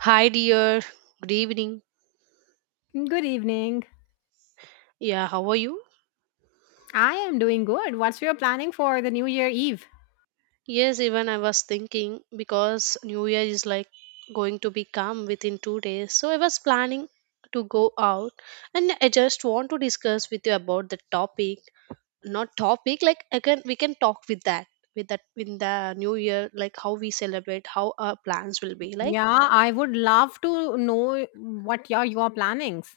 Hi, dear. Good evening. Good evening. Yeah, how are you? I am doing good. What's your planning for the New Year Eve? Yes, even I was thinking because New Year is like going to be come within 2 days. So I was planning to go out and I just want to discuss with you about the topic. Not topic, like I can we can talk with that in the new year, like how we celebrate, how our plans will be like. Yeah, I would love to know what your plannings.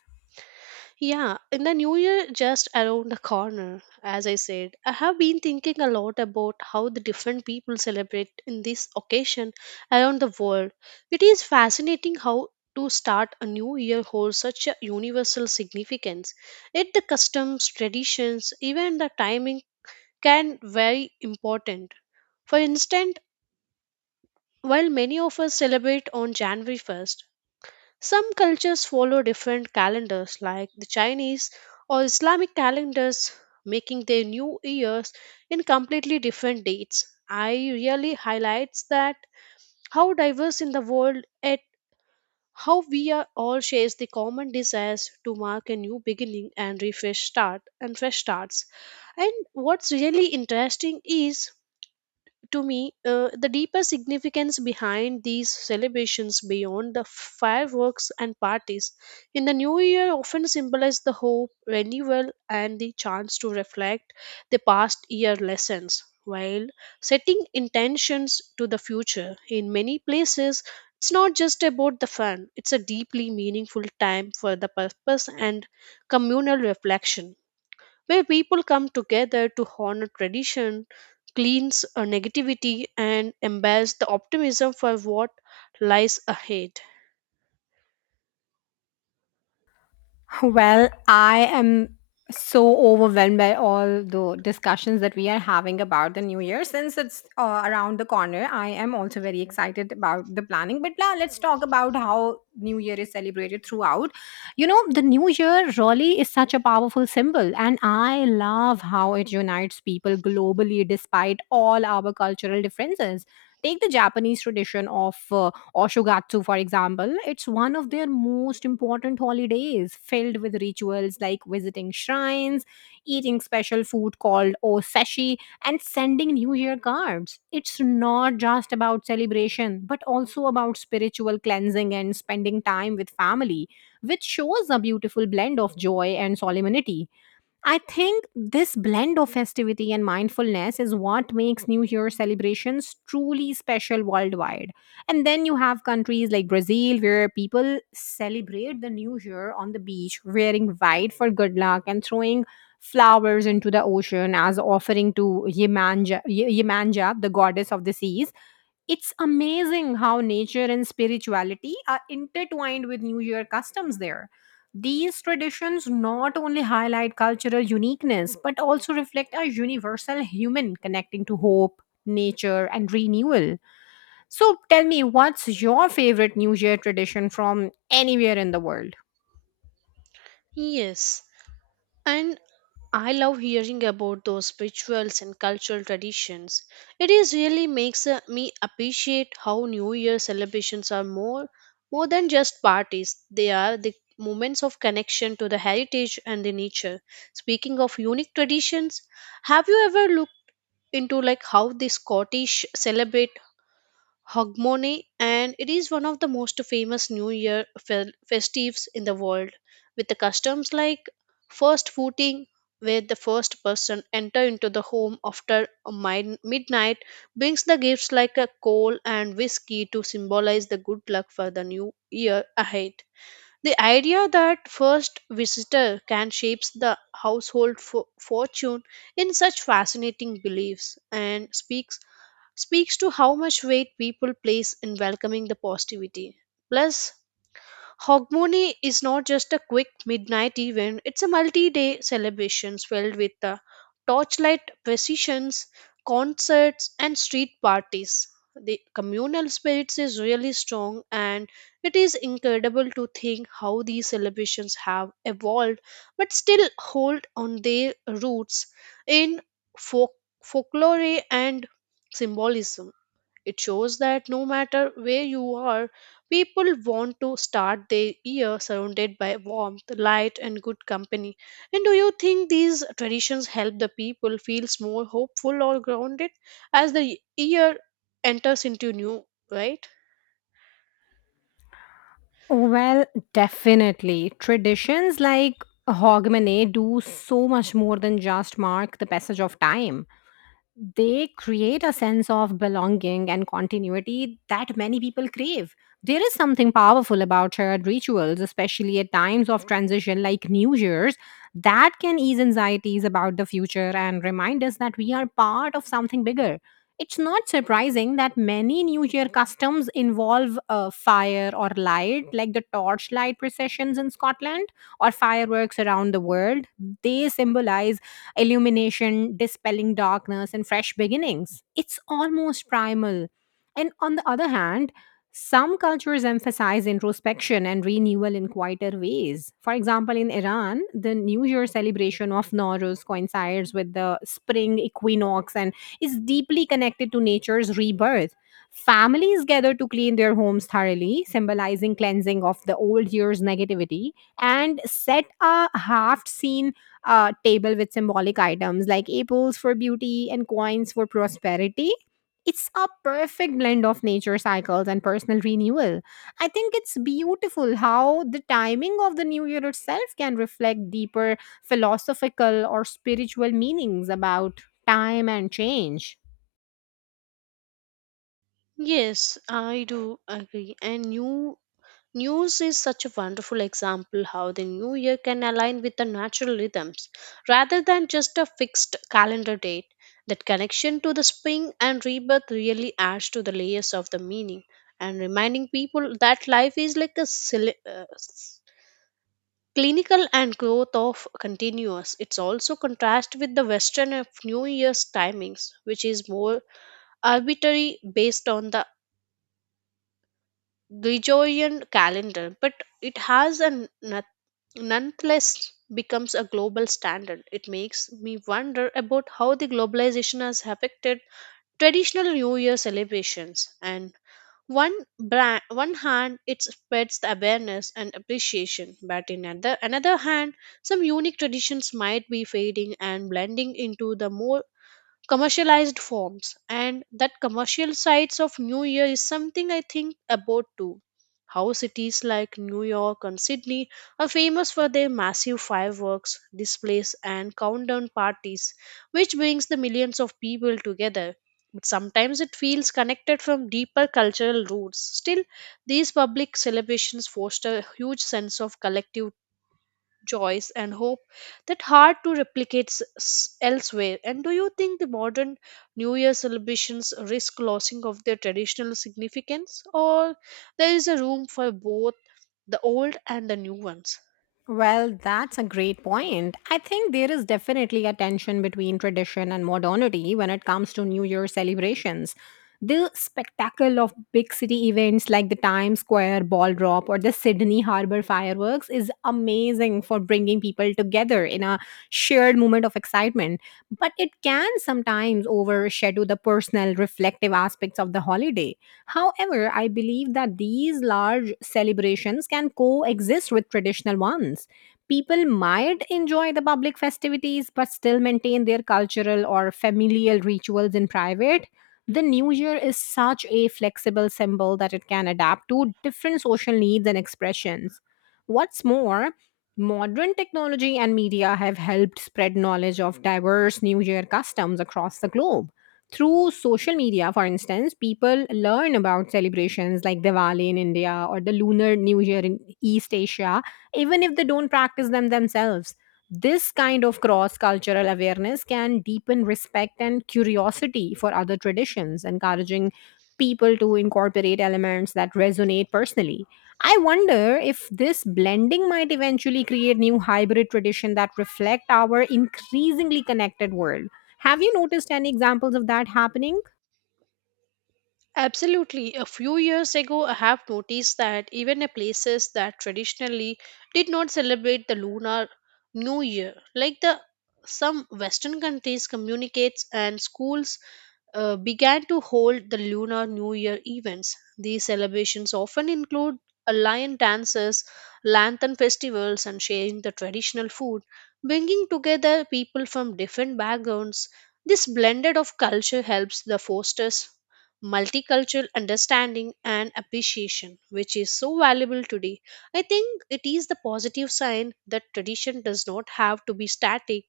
Yeah, in the new year just around the corner, as I said, I have been thinking a lot about how the different people celebrate in this occasion around the world. It is fascinating how to start a new year holds such a universal significance. Yet the customs, traditions, even the timing can vary important. For instance, while many of us celebrate on January 1st, some cultures follow different calendars, like the Chinese or Islamic calendars, making their new years in completely different dates. I really highlights that how diverse in the world at how we are all shares the common desires to mark a new beginning and refresh start and fresh starts. And what's really interesting is to me, the deeper significance behind these celebrations beyond the fireworks and parties. In the new year, often symbolize the hope, renewal, and the chance to reflect the past year lessons while setting intentions to the future. In many places, it's not just about the fun, it's a deeply meaningful time for the purpose and communal reflection where people come together to honor tradition, cleanse negativity, and embrace the optimism for what lies ahead. Well, I am so overwhelmed by all the discussions that we are having about the new year since it's around the corner. I am also very excited about the planning, but now let's talk about how new year is celebrated throughout. You know, the new year really is such a powerful symbol and I love how it unites people globally despite all our cultural differences. Take the Japanese tradition of Oshogatsu, for example. It's one of their most important holidays, filled with rituals like visiting shrines, eating special food called oseshi, and sending New Year cards. It's not just about celebration, but also about spiritual cleansing and spending time with family, which shows a beautiful blend of joy and solemnity. I think this blend of festivity and mindfulness is what makes New Year celebrations truly special worldwide. And then you have countries like Brazil where people celebrate the New Year on the beach, wearing white for good luck and throwing flowers into the ocean as offering to Yemanja, Yemanja the goddess of the seas. It's amazing how nature and spirituality are intertwined with New Year customs there. These traditions not only highlight cultural uniqueness but also reflect a universal human connecting to hope, nature, and renewal. So tell me, what's your favorite New Year tradition from anywhere in the world? Yes, and I love hearing about those rituals and cultural traditions. It is really makes me appreciate how New Year celebrations are more than just parties. They are the moments of connection to the heritage and the nature. Speaking of unique traditions, have you ever looked into like how the Scottish celebrate Hogmanay, and it is one of the most famous New Year festives in the world, with the customs like first footing, where the first person enter into the home after a midnight brings the gifts like a coal and whiskey to symbolize the good luck for the new year ahead. The idea that first visitor can shape the household fortune in such fascinating beliefs and speaks to how much weight people place in welcoming the positivity. Plus, Hogmanay is not just a quick midnight event, it's a multi day celebration filled with torchlight processions, concerts, and street parties. The communal spirit is really strong, and it is incredible to think how these celebrations have evolved but still hold on their roots in folk- folklore and symbolism. It shows that no matter where you are, people want to start their year surrounded by warmth, light, and good company. And do you think these traditions help the people feels more hopeful or grounded as the year enters into new, right? Well, definitely. Traditions like Hogmanay do so much more than just mark the passage of time. They create a sense of belonging and continuity that many people crave. There is something powerful about shared rituals, especially at times of transition like New Year's, that can ease anxieties about the future and remind us that we are part of something bigger. It's not surprising that many New Year customs involve fire or light, like the torchlight processions in Scotland or fireworks around the world. They symbolize illumination, dispelling darkness, and fresh beginnings. It's almost primal. And on the other hand, some cultures emphasize introspection and renewal in quieter ways. For example, in Iran, the New Year celebration of Nowruz coincides with the spring equinox and is deeply connected to nature's rebirth. Families gather to clean their homes thoroughly, symbolizing cleansing of the old year's negativity, and set a half seen table with symbolic items like apples for beauty and coins for prosperity. It's a perfect blend of nature cycles and personal renewal. I think it's beautiful how the timing of the new year itself can reflect deeper philosophical or spiritual meanings about time and change. Yes, I do agree. And new. News is such a wonderful example how the new year can align with the natural rhythms rather than just a fixed calendar date. That connection to the spring and rebirth really adds to the layers of the meaning and reminding people that life is like a clinical and growth of continuous. It's also contrast with the western of New Year's timings, which is more arbitrary based on the Gregorian calendar, but it has an nonetheless becomes a global standard. It makes me wonder about how the globalization has affected traditional New Year celebrations. And one brand, one hand, it spreads the awareness and appreciation, but in another hand, some unique traditions might be fading and blending into the more commercialized forms, and that commercial sides of new year is something I think about too. How cities like New York and Sydney are famous for their massive fireworks displays and countdown parties, which brings the millions of people together, but sometimes it feels connected from deeper cultural roots. Still, these public celebrations foster a huge sense of collective joys and hope that hard to replicate elsewhere. And do you think the modern new year celebrations risk losing of their traditional significance or there is a room for both the old and the new ones? Well, that's a great point. I think there is definitely a tension between tradition and modernity when it comes to New Year celebrations. The spectacle of big city events like the Times Square ball drop or the Sydney Harbour fireworks is amazing for bringing people together in a shared moment of excitement. But it can sometimes overshadow the personal, reflective aspects of the holiday. However, I believe that these large celebrations can coexist with traditional ones. People might enjoy the public festivities but still maintain their cultural or familial rituals in private. The new year is such a flexible symbol that it can adapt to different social needs and expressions. What's more, modern technology and media have helped spread knowledge of diverse new year customs across the globe through social media. For instance, people learn about celebrations like Diwali in India or the Lunar New Year in East Asia, even if they don't practice them themselves. This kind of cross cultural awareness can deepen respect and curiosity for other traditions, encouraging people to incorporate elements that resonate personally. I wonder if this blending might eventually create new hybrid tradition that reflect our increasingly connected world. Have you noticed any examples of that happening? Absolutely. A few years ago, I have noticed that even in places that traditionally did not celebrate the lunar new year, like the some Western countries, communicates and schools began to hold the Lunar New Year events. These celebrations often include a lion dances, lantern festivals, and sharing the traditional food, bringing together people from different backgrounds. This blended of culture helps the fosters multicultural understanding and appreciation, which is so valuable today. I think it is the positive sign that tradition does not have to be static.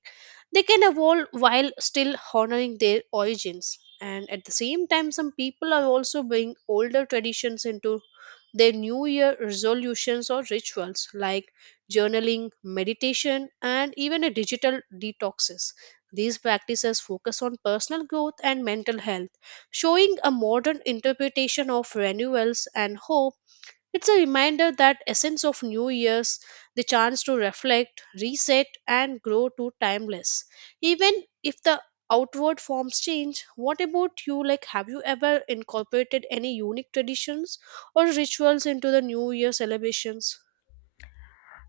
They can evolve while still honoring their origins. And at the same time, some people are also bringing older traditions into their New Year resolutions or rituals like journaling, meditation, and even a digital detoxes. These practices focus on personal growth and mental health, showing a modern interpretation of renewals and hope. It's a reminder that essence of New Year's, the chance to reflect, reset and grow to timeless. Even if the outward forms change, what about you, like have you ever incorporated any unique traditions or rituals into the New Year celebrations?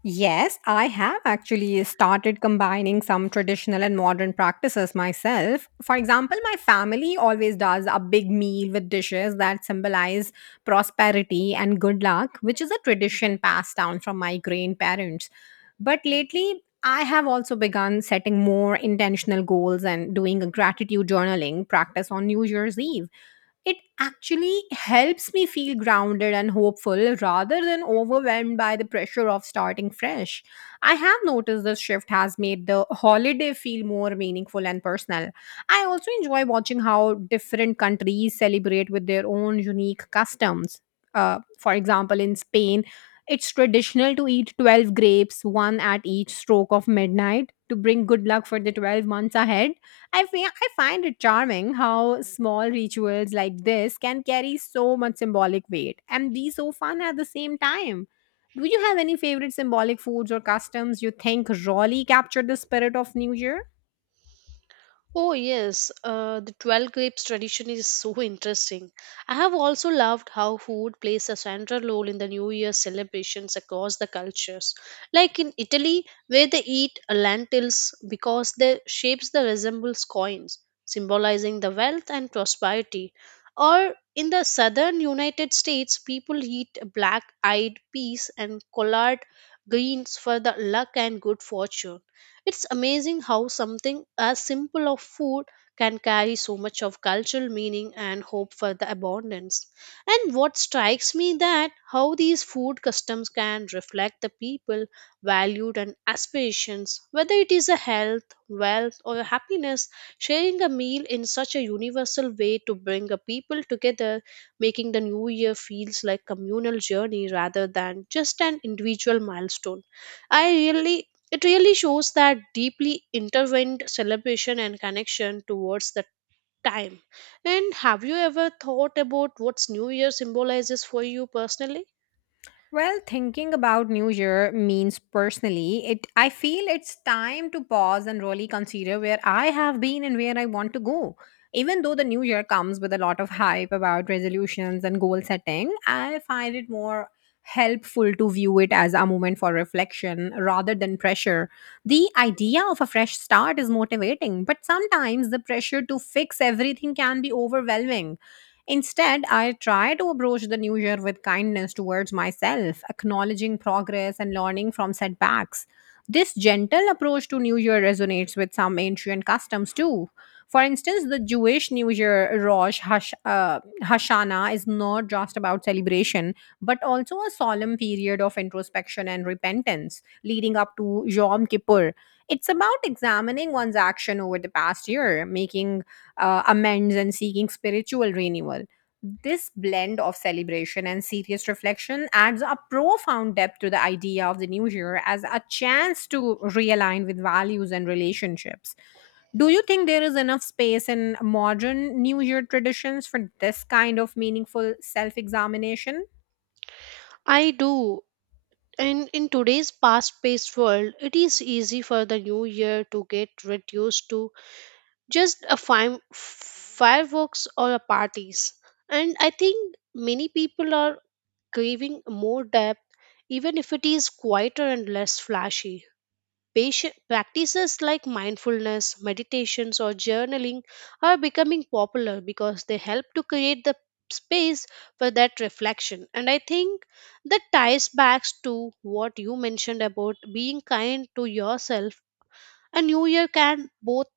Yes, I have actually started combining some traditional and modern practices myself. For example, my family always does a big meal with dishes that symbolize prosperity and good luck, which is a tradition passed down from my grandparents. But lately, I have also begun setting more intentional goals and doing a gratitude journaling practice on New Year's Eve. It actually helps me feel grounded and hopeful rather than overwhelmed by the pressure of starting fresh. I have noticed this shift has made the holiday feel more meaningful and personal. I also enjoy watching how different countries celebrate with their own unique customs. For example, in Spain, it's traditional to eat 12 grapes, one at each stroke of midnight, to bring good luck for the 12 months ahead. I find it charming how small rituals like this can carry so much symbolic weight and be so fun at the same time. Do you have any favorite symbolic foods or customs you think really capture the spirit of New Year? Oh, yes, the 12 grapes tradition is so interesting. I have also loved how food plays a central role in the New Year celebrations across the cultures. Like in Italy, where they eat lentils because their shapes that resembles coins, symbolizing the wealth and prosperity. Or in the southern United States, people eat black-eyed peas and collard greens for the luck and good fortune. It's amazing how something as simple of food can carry so much of cultural meaning and hope for the abundance. And what strikes me that how these food customs can reflect the people valued and aspirations, whether it is a health, wealth or happiness, sharing a meal in such a universal way to bring a people together, making the new year feels like communal journey rather than just an individual milestone. I really It really shows that deeply intertwined celebration and connection towards the time. And have you ever thought about what's New Year symbolizes for you personally? Well, thinking about New Year means personally, it I feel it's time to pause and really consider where I have been and where I want to go. Even though the new year comes with a lot of hype about resolutions and goal setting, I find it more helpful to view it as a moment for reflection rather than pressure. The idea of a fresh start is motivating, but sometimes the pressure to fix everything can be overwhelming. Instead, I try to approach the new year with kindness towards myself, acknowledging progress and learning from setbacks. This gentle approach to New Year resonates with some ancient customs too. For instance, the Jewish New Year Hashanah is not just about celebration, but also a solemn period of introspection and repentance, leading up to Yom Kippur. It's about examining one's action over the past year, making amends and seeking spiritual renewal. This blend of celebration and serious reflection adds a profound depth to the idea of the new year as a chance to realign with values and relationships. Do you think there is enough space in modern New Year traditions for this kind of meaningful self examination? I do. And in today's fast paced world, it is easy for the new year to get reduced to just a fireworks or a parties. And I think many people are craving more depth, even if it is quieter and less flashy. Patient practices like mindfulness, meditations, or journaling are becoming popular because they help to create the space for that reflection. And I think that ties back to what you mentioned about being kind to yourself. A new year can both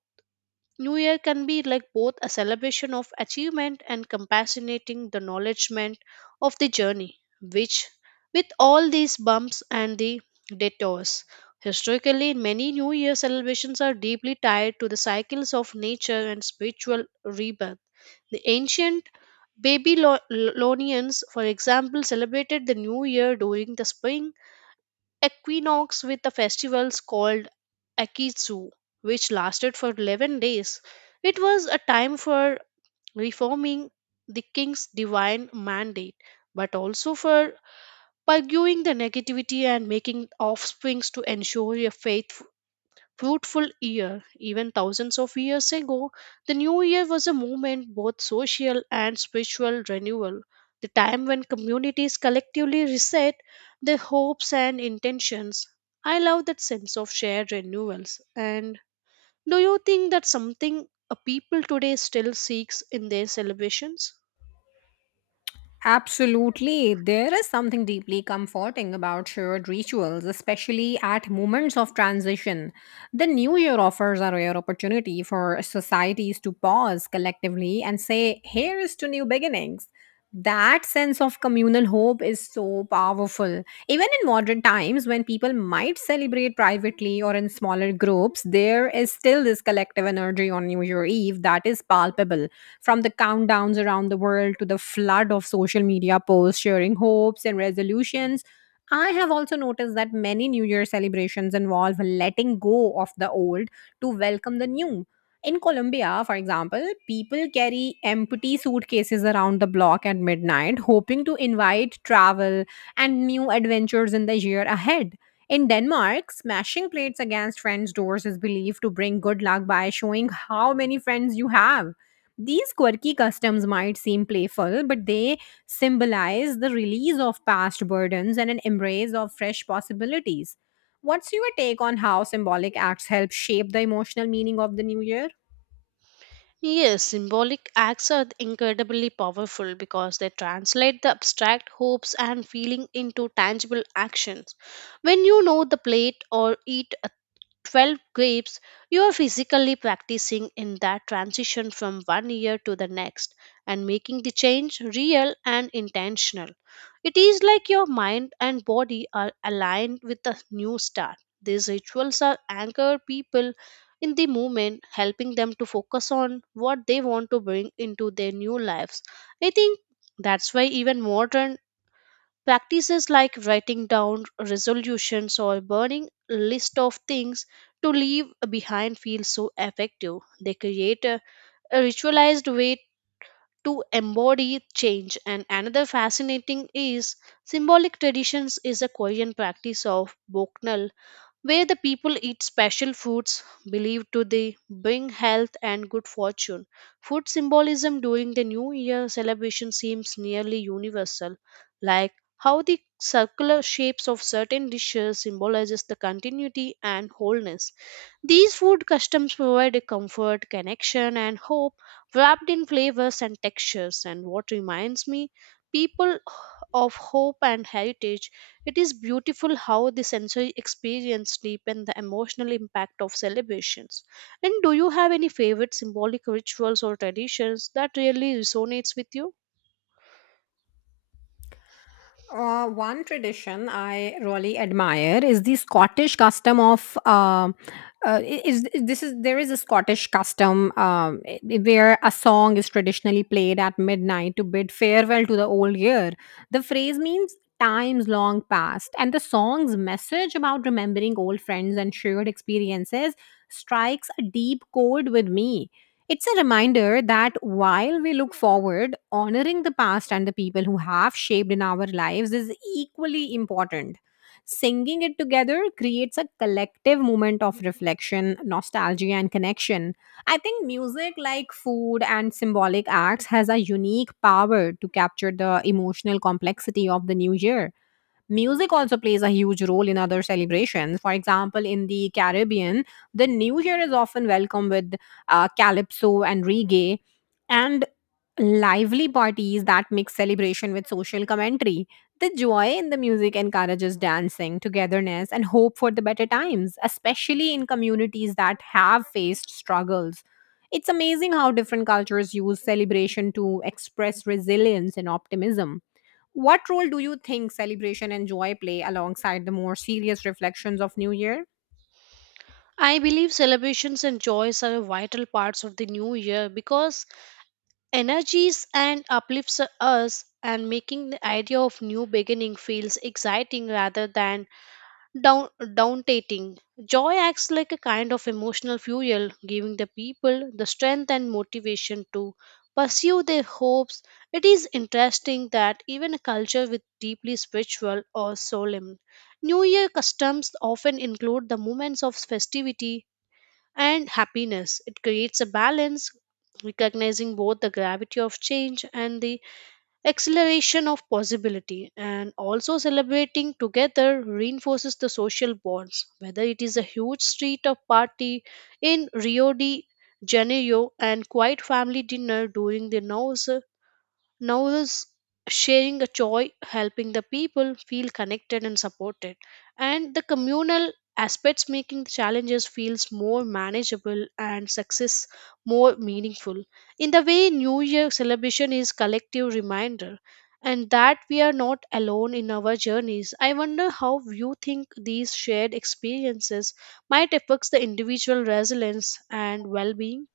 New Year can be like both a celebration of achievement and compassionating the acknowledgement of the journey, which, with all these bumps and the detours, historically many New Year celebrations are deeply tied to the cycles of nature and spiritual rebirth. The ancient Babylonians, for example, celebrated the New Year during the spring equinox with the festivals called Akitsu, which lasted for 11 days. It was a time for reforming the king's divine mandate, but also for purging the negativity and making offsprings to ensure a faithful fruitful year. Even thousands of years ago, the new year was a movement both social and spiritual renewal, the time when communities collectively reset their hopes and intentions. I love that sense of shared renewals. And do you think that something a people today still seeks in their celebrations? Absolutely. There is something deeply comforting about shared rituals, especially at moments of transition. The new year offers a rare opportunity for societies to pause collectively and say, Here is to new beginnings. That sense of communal hope is so powerful. Even in modern times, when people might celebrate privately or in smaller groups, there is still this collective energy on New Year Eve that is palpable from the countdowns around the world to the flood of social media posts sharing hopes and resolutions. I have also noticed that many New Year celebrations involve letting go of the old to welcome the new. In Colombia, for example, people carry empty suitcases around the block at midnight, hoping to invite travel and new adventures in the year ahead. In Denmark, smashing plates against friends' doors is believed to bring good luck by showing how many friends you have. These quirky customs might seem playful, but they symbolize the release of past burdens and an embrace of fresh possibilities. What's your take on how symbolic acts help shape the emotional meaning of the new year? Yes, symbolic acts are incredibly powerful because they translate the abstract hopes and feeling into tangible actions. When you know the plate or eat 12 grapes, you are physically practicing in that transition from 1 year to the next and making the change real and intentional. It is like your mind and body are aligned with the new start. These rituals are anchor people in the moment, helping them to focus on what they want to bring into their new lives. I think that's why even modern practices like writing down resolutions or burning a list of things to leave behind feel so effective. They create a ritualized way to embody change. And another fascinating is symbolic traditions is a Korean practice of Boknal where the people eat special foods believed to they bring health and good fortune. Food symbolism during the New Year celebration seems nearly universal, like how the circular shapes of certain dishes symbolizes the continuity and wholeness. These food customs provide a comfort, connection, and hope wrapped in flavors and textures. And what reminds me, people of hope and heritage, it is beautiful how the sensory experience deepen the emotional impact of celebrations. And do you have any favorite symbolic rituals or traditions that really resonates with you? One tradition I really admire is the Scottish custom of I- is I- this is there is a Scottish custom where a song is traditionally played at midnight to bid farewell to the old year. The phrase means times long past, and the song's message about remembering old friends and shared experiences strikes a deep chord with me. It's a reminder that while we look forward, honoring the past and the people who have shaped in our lives is equally important. Singing it together creates a collective moment of reflection, nostalgia, and connection. I think music, like food and symbolic acts, has a unique power to capture the emotional complexity of the new year. Music also plays a huge role in other celebrations. For example, in the Caribbean, the New Year is often welcomed with calypso and reggae and lively parties that mix celebration with social commentary. The joy in the music encourages dancing, togetherness, and hope for the better times, especially in communities that have faced struggles. It's amazing how different cultures use celebration to express resilience and optimism. What role do you think celebration and joy play alongside the more serious reflections of New Year? I believe celebrations and joys are vital parts of the new year because energies and uplifts us and making the idea of new beginning feels exciting rather than down daunting joy acts like a kind of emotional fuel giving the people the strength and motivation to pursue their hopes. It is interesting that even a culture with deeply spiritual or solemn new year customs often include the moments of festivity and happiness. It creates a balance, recognizing both the gravity of change and the acceleration of possibility, and also celebrating together reinforces the social bonds, whether it is a huge street or party in Rio de Janeiro and quiet family dinner during the nose. Now is sharing a joy, helping the people feel connected and supported. And the communal aspects making the challenges feels more manageable and success more meaningful. In the way New Year celebration is collective reminder and that we are not alone in our journeys. I wonder how you think these shared experiences might affect the individual resilience and well-being.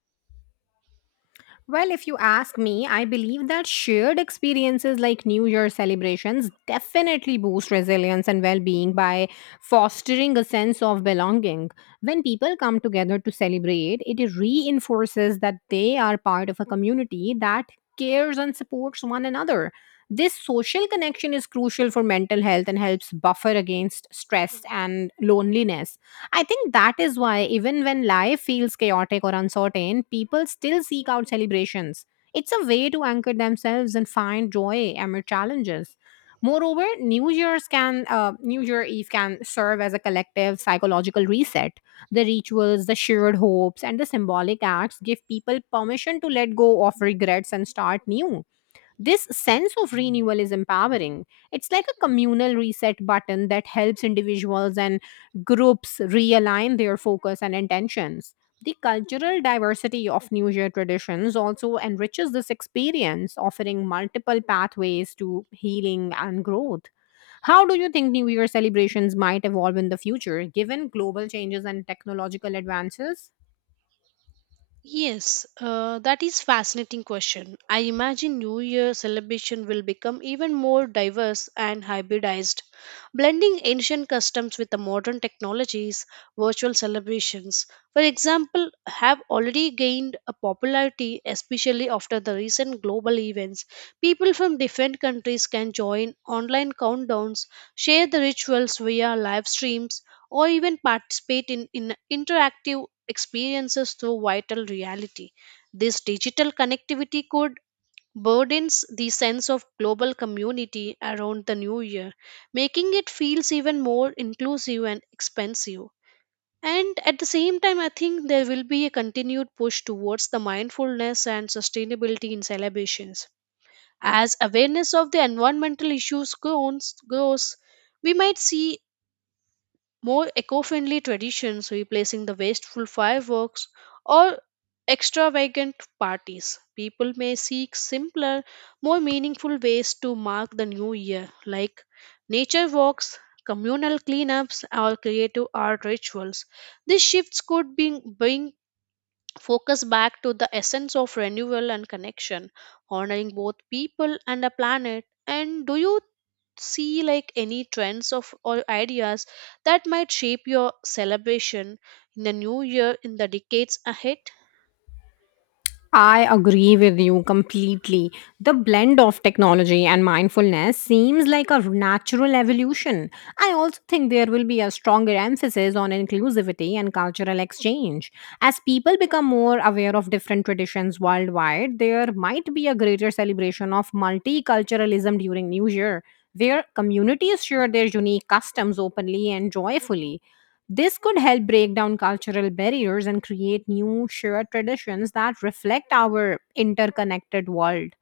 Well, if you ask me, I believe that shared experiences like New Year celebrations definitely boost resilience and well being by fostering a sense of belonging. When people come together to celebrate, it reinforces that they are part of a community that cares and supports one another. This social connection is crucial for mental health and helps buffer against stress and loneliness. I think that is why, even when life feels chaotic or uncertain, people still seek out celebrations. It's a way to anchor themselves and find joy amid challenges. Moreover, New Year Eve can serve as a collective psychological reset. The rituals, the shared hopes, and the symbolic acts give people permission to let go of regrets and start new. This sense of renewal is empowering. It's like a communal reset button that helps individuals and groups realign their focus and intentions. The cultural diversity of New Year traditions also enriches this experience, offering multiple pathways to healing and growth. How do you think New Year celebrations might evolve in the future, given global changes and technological advances? Yes, that is fascinating question. I imagine New Year celebration will become even more diverse and hybridized, blending ancient customs with the modern technologies. Virtual celebrations, for example, have already gained a popularity, especially after the recent global events. People from different countries can join online countdowns, share the rituals via live streams, or even participate in interactive experiences through vital reality. This digital connectivity could burdens the sense of global community around the new year, making it feels even more inclusive and expansive. And at the same time, I think there will be a continued push towards the mindfulness and sustainability in celebrations. As awareness of the environmental issues grows we might see more eco-friendly traditions replacing the wasteful fireworks or extravagant parties. People may seek simpler, more meaningful ways to mark the new year, like nature walks, communal cleanups, or creative art rituals. These shifts bring focus back to the essence of renewal and connection, honoring both people and the planet. And do you see like any trends of or ideas that might shape your celebration in the new year in the decades ahead? I agree with you completely. The blend of technology and mindfulness seems like a natural evolution. I also think there will be a stronger emphasis on inclusivity and cultural exchange. As people become more aware of different traditions worldwide, there might be a greater celebration of multiculturalism during New Year, where communities share their unique customs openly and joyfully. This could help break down cultural barriers and create new shared traditions that reflect our interconnected world.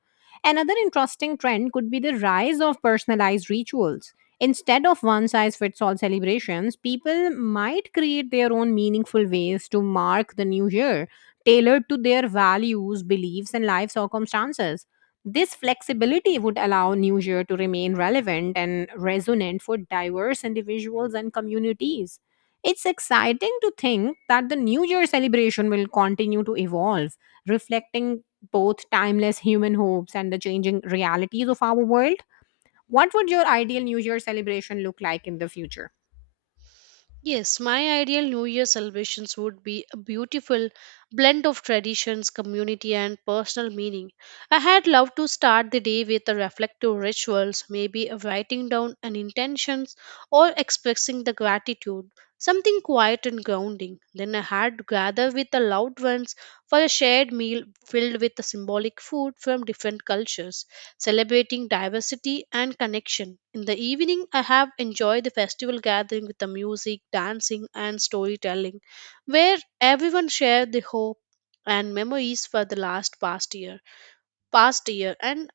Another interesting trend could be the rise of personalized rituals. Instead of one size fits all celebrations, people might create their own meaningful ways to mark the new year, tailored to their values, beliefs, and life circumstances. This flexibility would allow New Year to remain relevant and resonant for diverse individuals and communities. It's exciting to think that the New Year celebration will continue to evolve, reflecting both timeless human hopes and the changing realities of our world. What would your ideal New Year celebration look like in the future? Yes, my ideal New Year celebrations would be a beautiful blend of traditions, community, and personal meaning. I had loved to start the day with a reflective rituals, maybe a writing down an intentions or expressing the gratitude, something quiet and grounding. Then I had to gather with the loved ones for a shared meal filled with the symbolic food from different cultures celebrating diversity and connection. In the evening, I have enjoyed the festival gathering with the music, dancing, and storytelling, where everyone shared the hope and memories for the last past year. Past year, and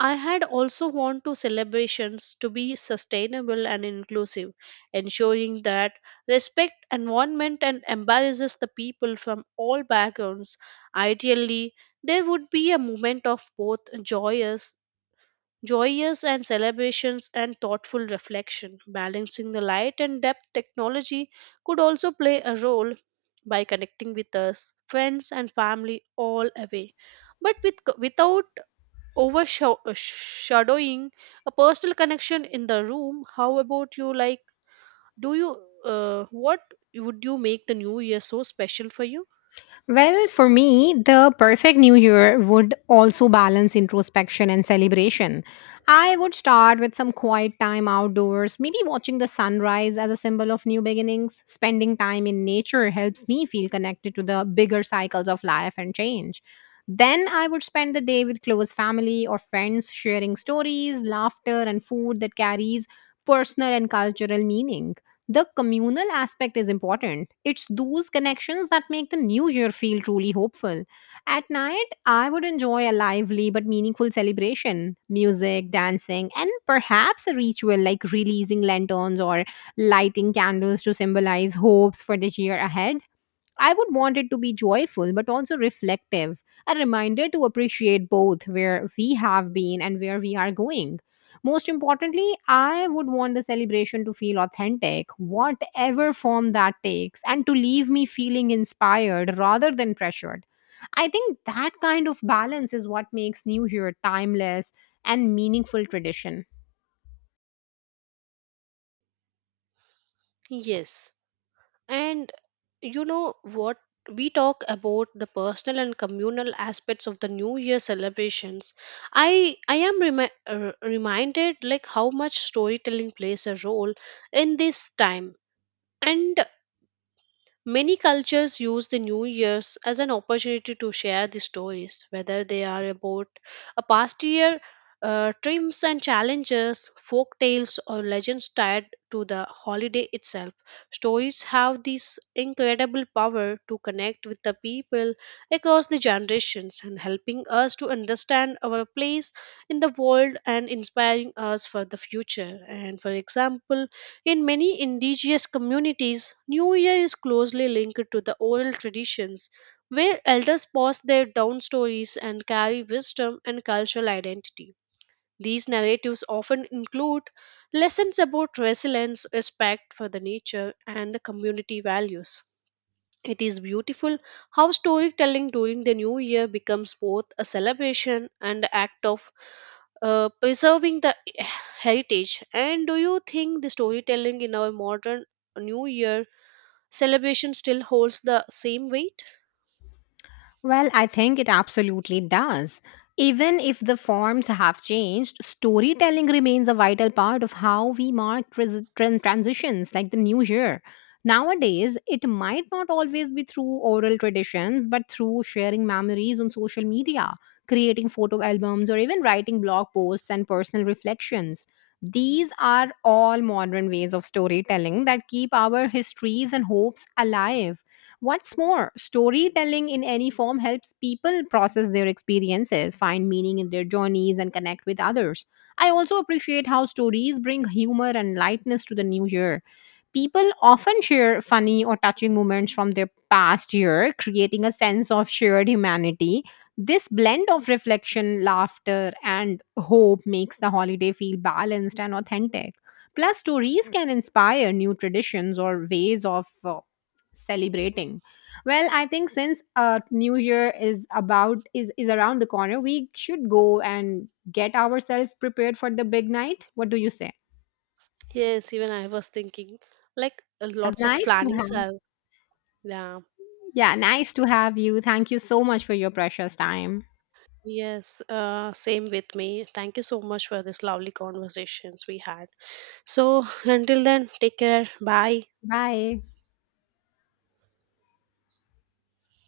I had also want to celebrations to be sustainable and inclusive, ensuring that respect environment and embarrasses the people from all backgrounds. Ideally, there would be a moment of both joyous and celebrations and thoughtful reflection. Balancing the light and depth technology could also play a role by connecting with us, friends and family all away. But without overshadowing a personal connection in the room, how about you? Like, do you, what would you make the new year so special for you? Well, for me, the perfect new year would also balance introspection and celebration. I would start with some quiet time outdoors, maybe watching the sunrise as a symbol of new beginnings. Spending time in nature helps me feel connected to the bigger cycles of life and change. Then I would spend the day with close family or friends, sharing stories, laughter, and food that carries personal and cultural meaning. The communal aspect is important. It's those connections that make the new year feel truly hopeful. At night, I would enjoy a lively but meaningful celebration music, dancing, and perhaps a ritual like releasing lanterns or lighting candles to symbolize hopes for the year ahead. I would want it to be joyful, but also reflective, a reminder to appreciate both where we have been and where we are going. Most importantly, I would want the celebration to feel authentic, whatever form that takes, and to leave me feeling inspired rather than pressured. I think that kind of balance is what makes New Year timeless and meaningful tradition. Yes. And you know what? We talk about the personal and communal aspects of the New Year celebrations. I am reminded like how much storytelling plays a role in this time. And many cultures use the New Year's as an opportunity to share the stories, whether they are about a past year, triumphs and challenges, folk tales, or legends tied to the holiday itself. Stories have this incredible power to connect with the people across the generations and helping us to understand our place in the world and inspiring us for the future. And for example, in many indigenous communities, New Year is closely linked to the oral traditions, where elders pass their down stories and carry wisdom and cultural identity. These narratives often include lessons about resilience, respect for the nature, and the community values. It is beautiful how storytelling during the new year becomes both a celebration and the act of preserving the heritage. And do you think the storytelling in our modern new year celebration still holds the same weight? Well, I think it absolutely does. Even if the forms have changed, storytelling remains a vital part of how we mark transitions like the new year. Nowadays, it might not always be through oral traditions, but through sharing memories on social media, creating photo albums, or even writing blog posts and personal reflections. These are all modern ways of storytelling that keep our histories and hopes alive. What's more, storytelling in any form helps people process their experiences, find meaning in their journeys, and connect with others. I also appreciate how stories bring humor and lightness to the new year. People often share funny or touching moments from their past year, creating a sense of shared humanity. This blend of reflection, laughter, and hope makes the holiday feel balanced and authentic. Plus, stories can inspire new traditions or ways of celebrating? Well, I think since New Year is about is around the corner, we should go and get ourselves prepared for the big night. What do you say? Yes, even I was thinking like lots of Nice to have. plannings are, yeah. Yeah, nice to have you. Thank you so much for your precious time. Yes, same with me. Thank you so much for this lovely conversations we had. So until then, take care. Bye. Bye.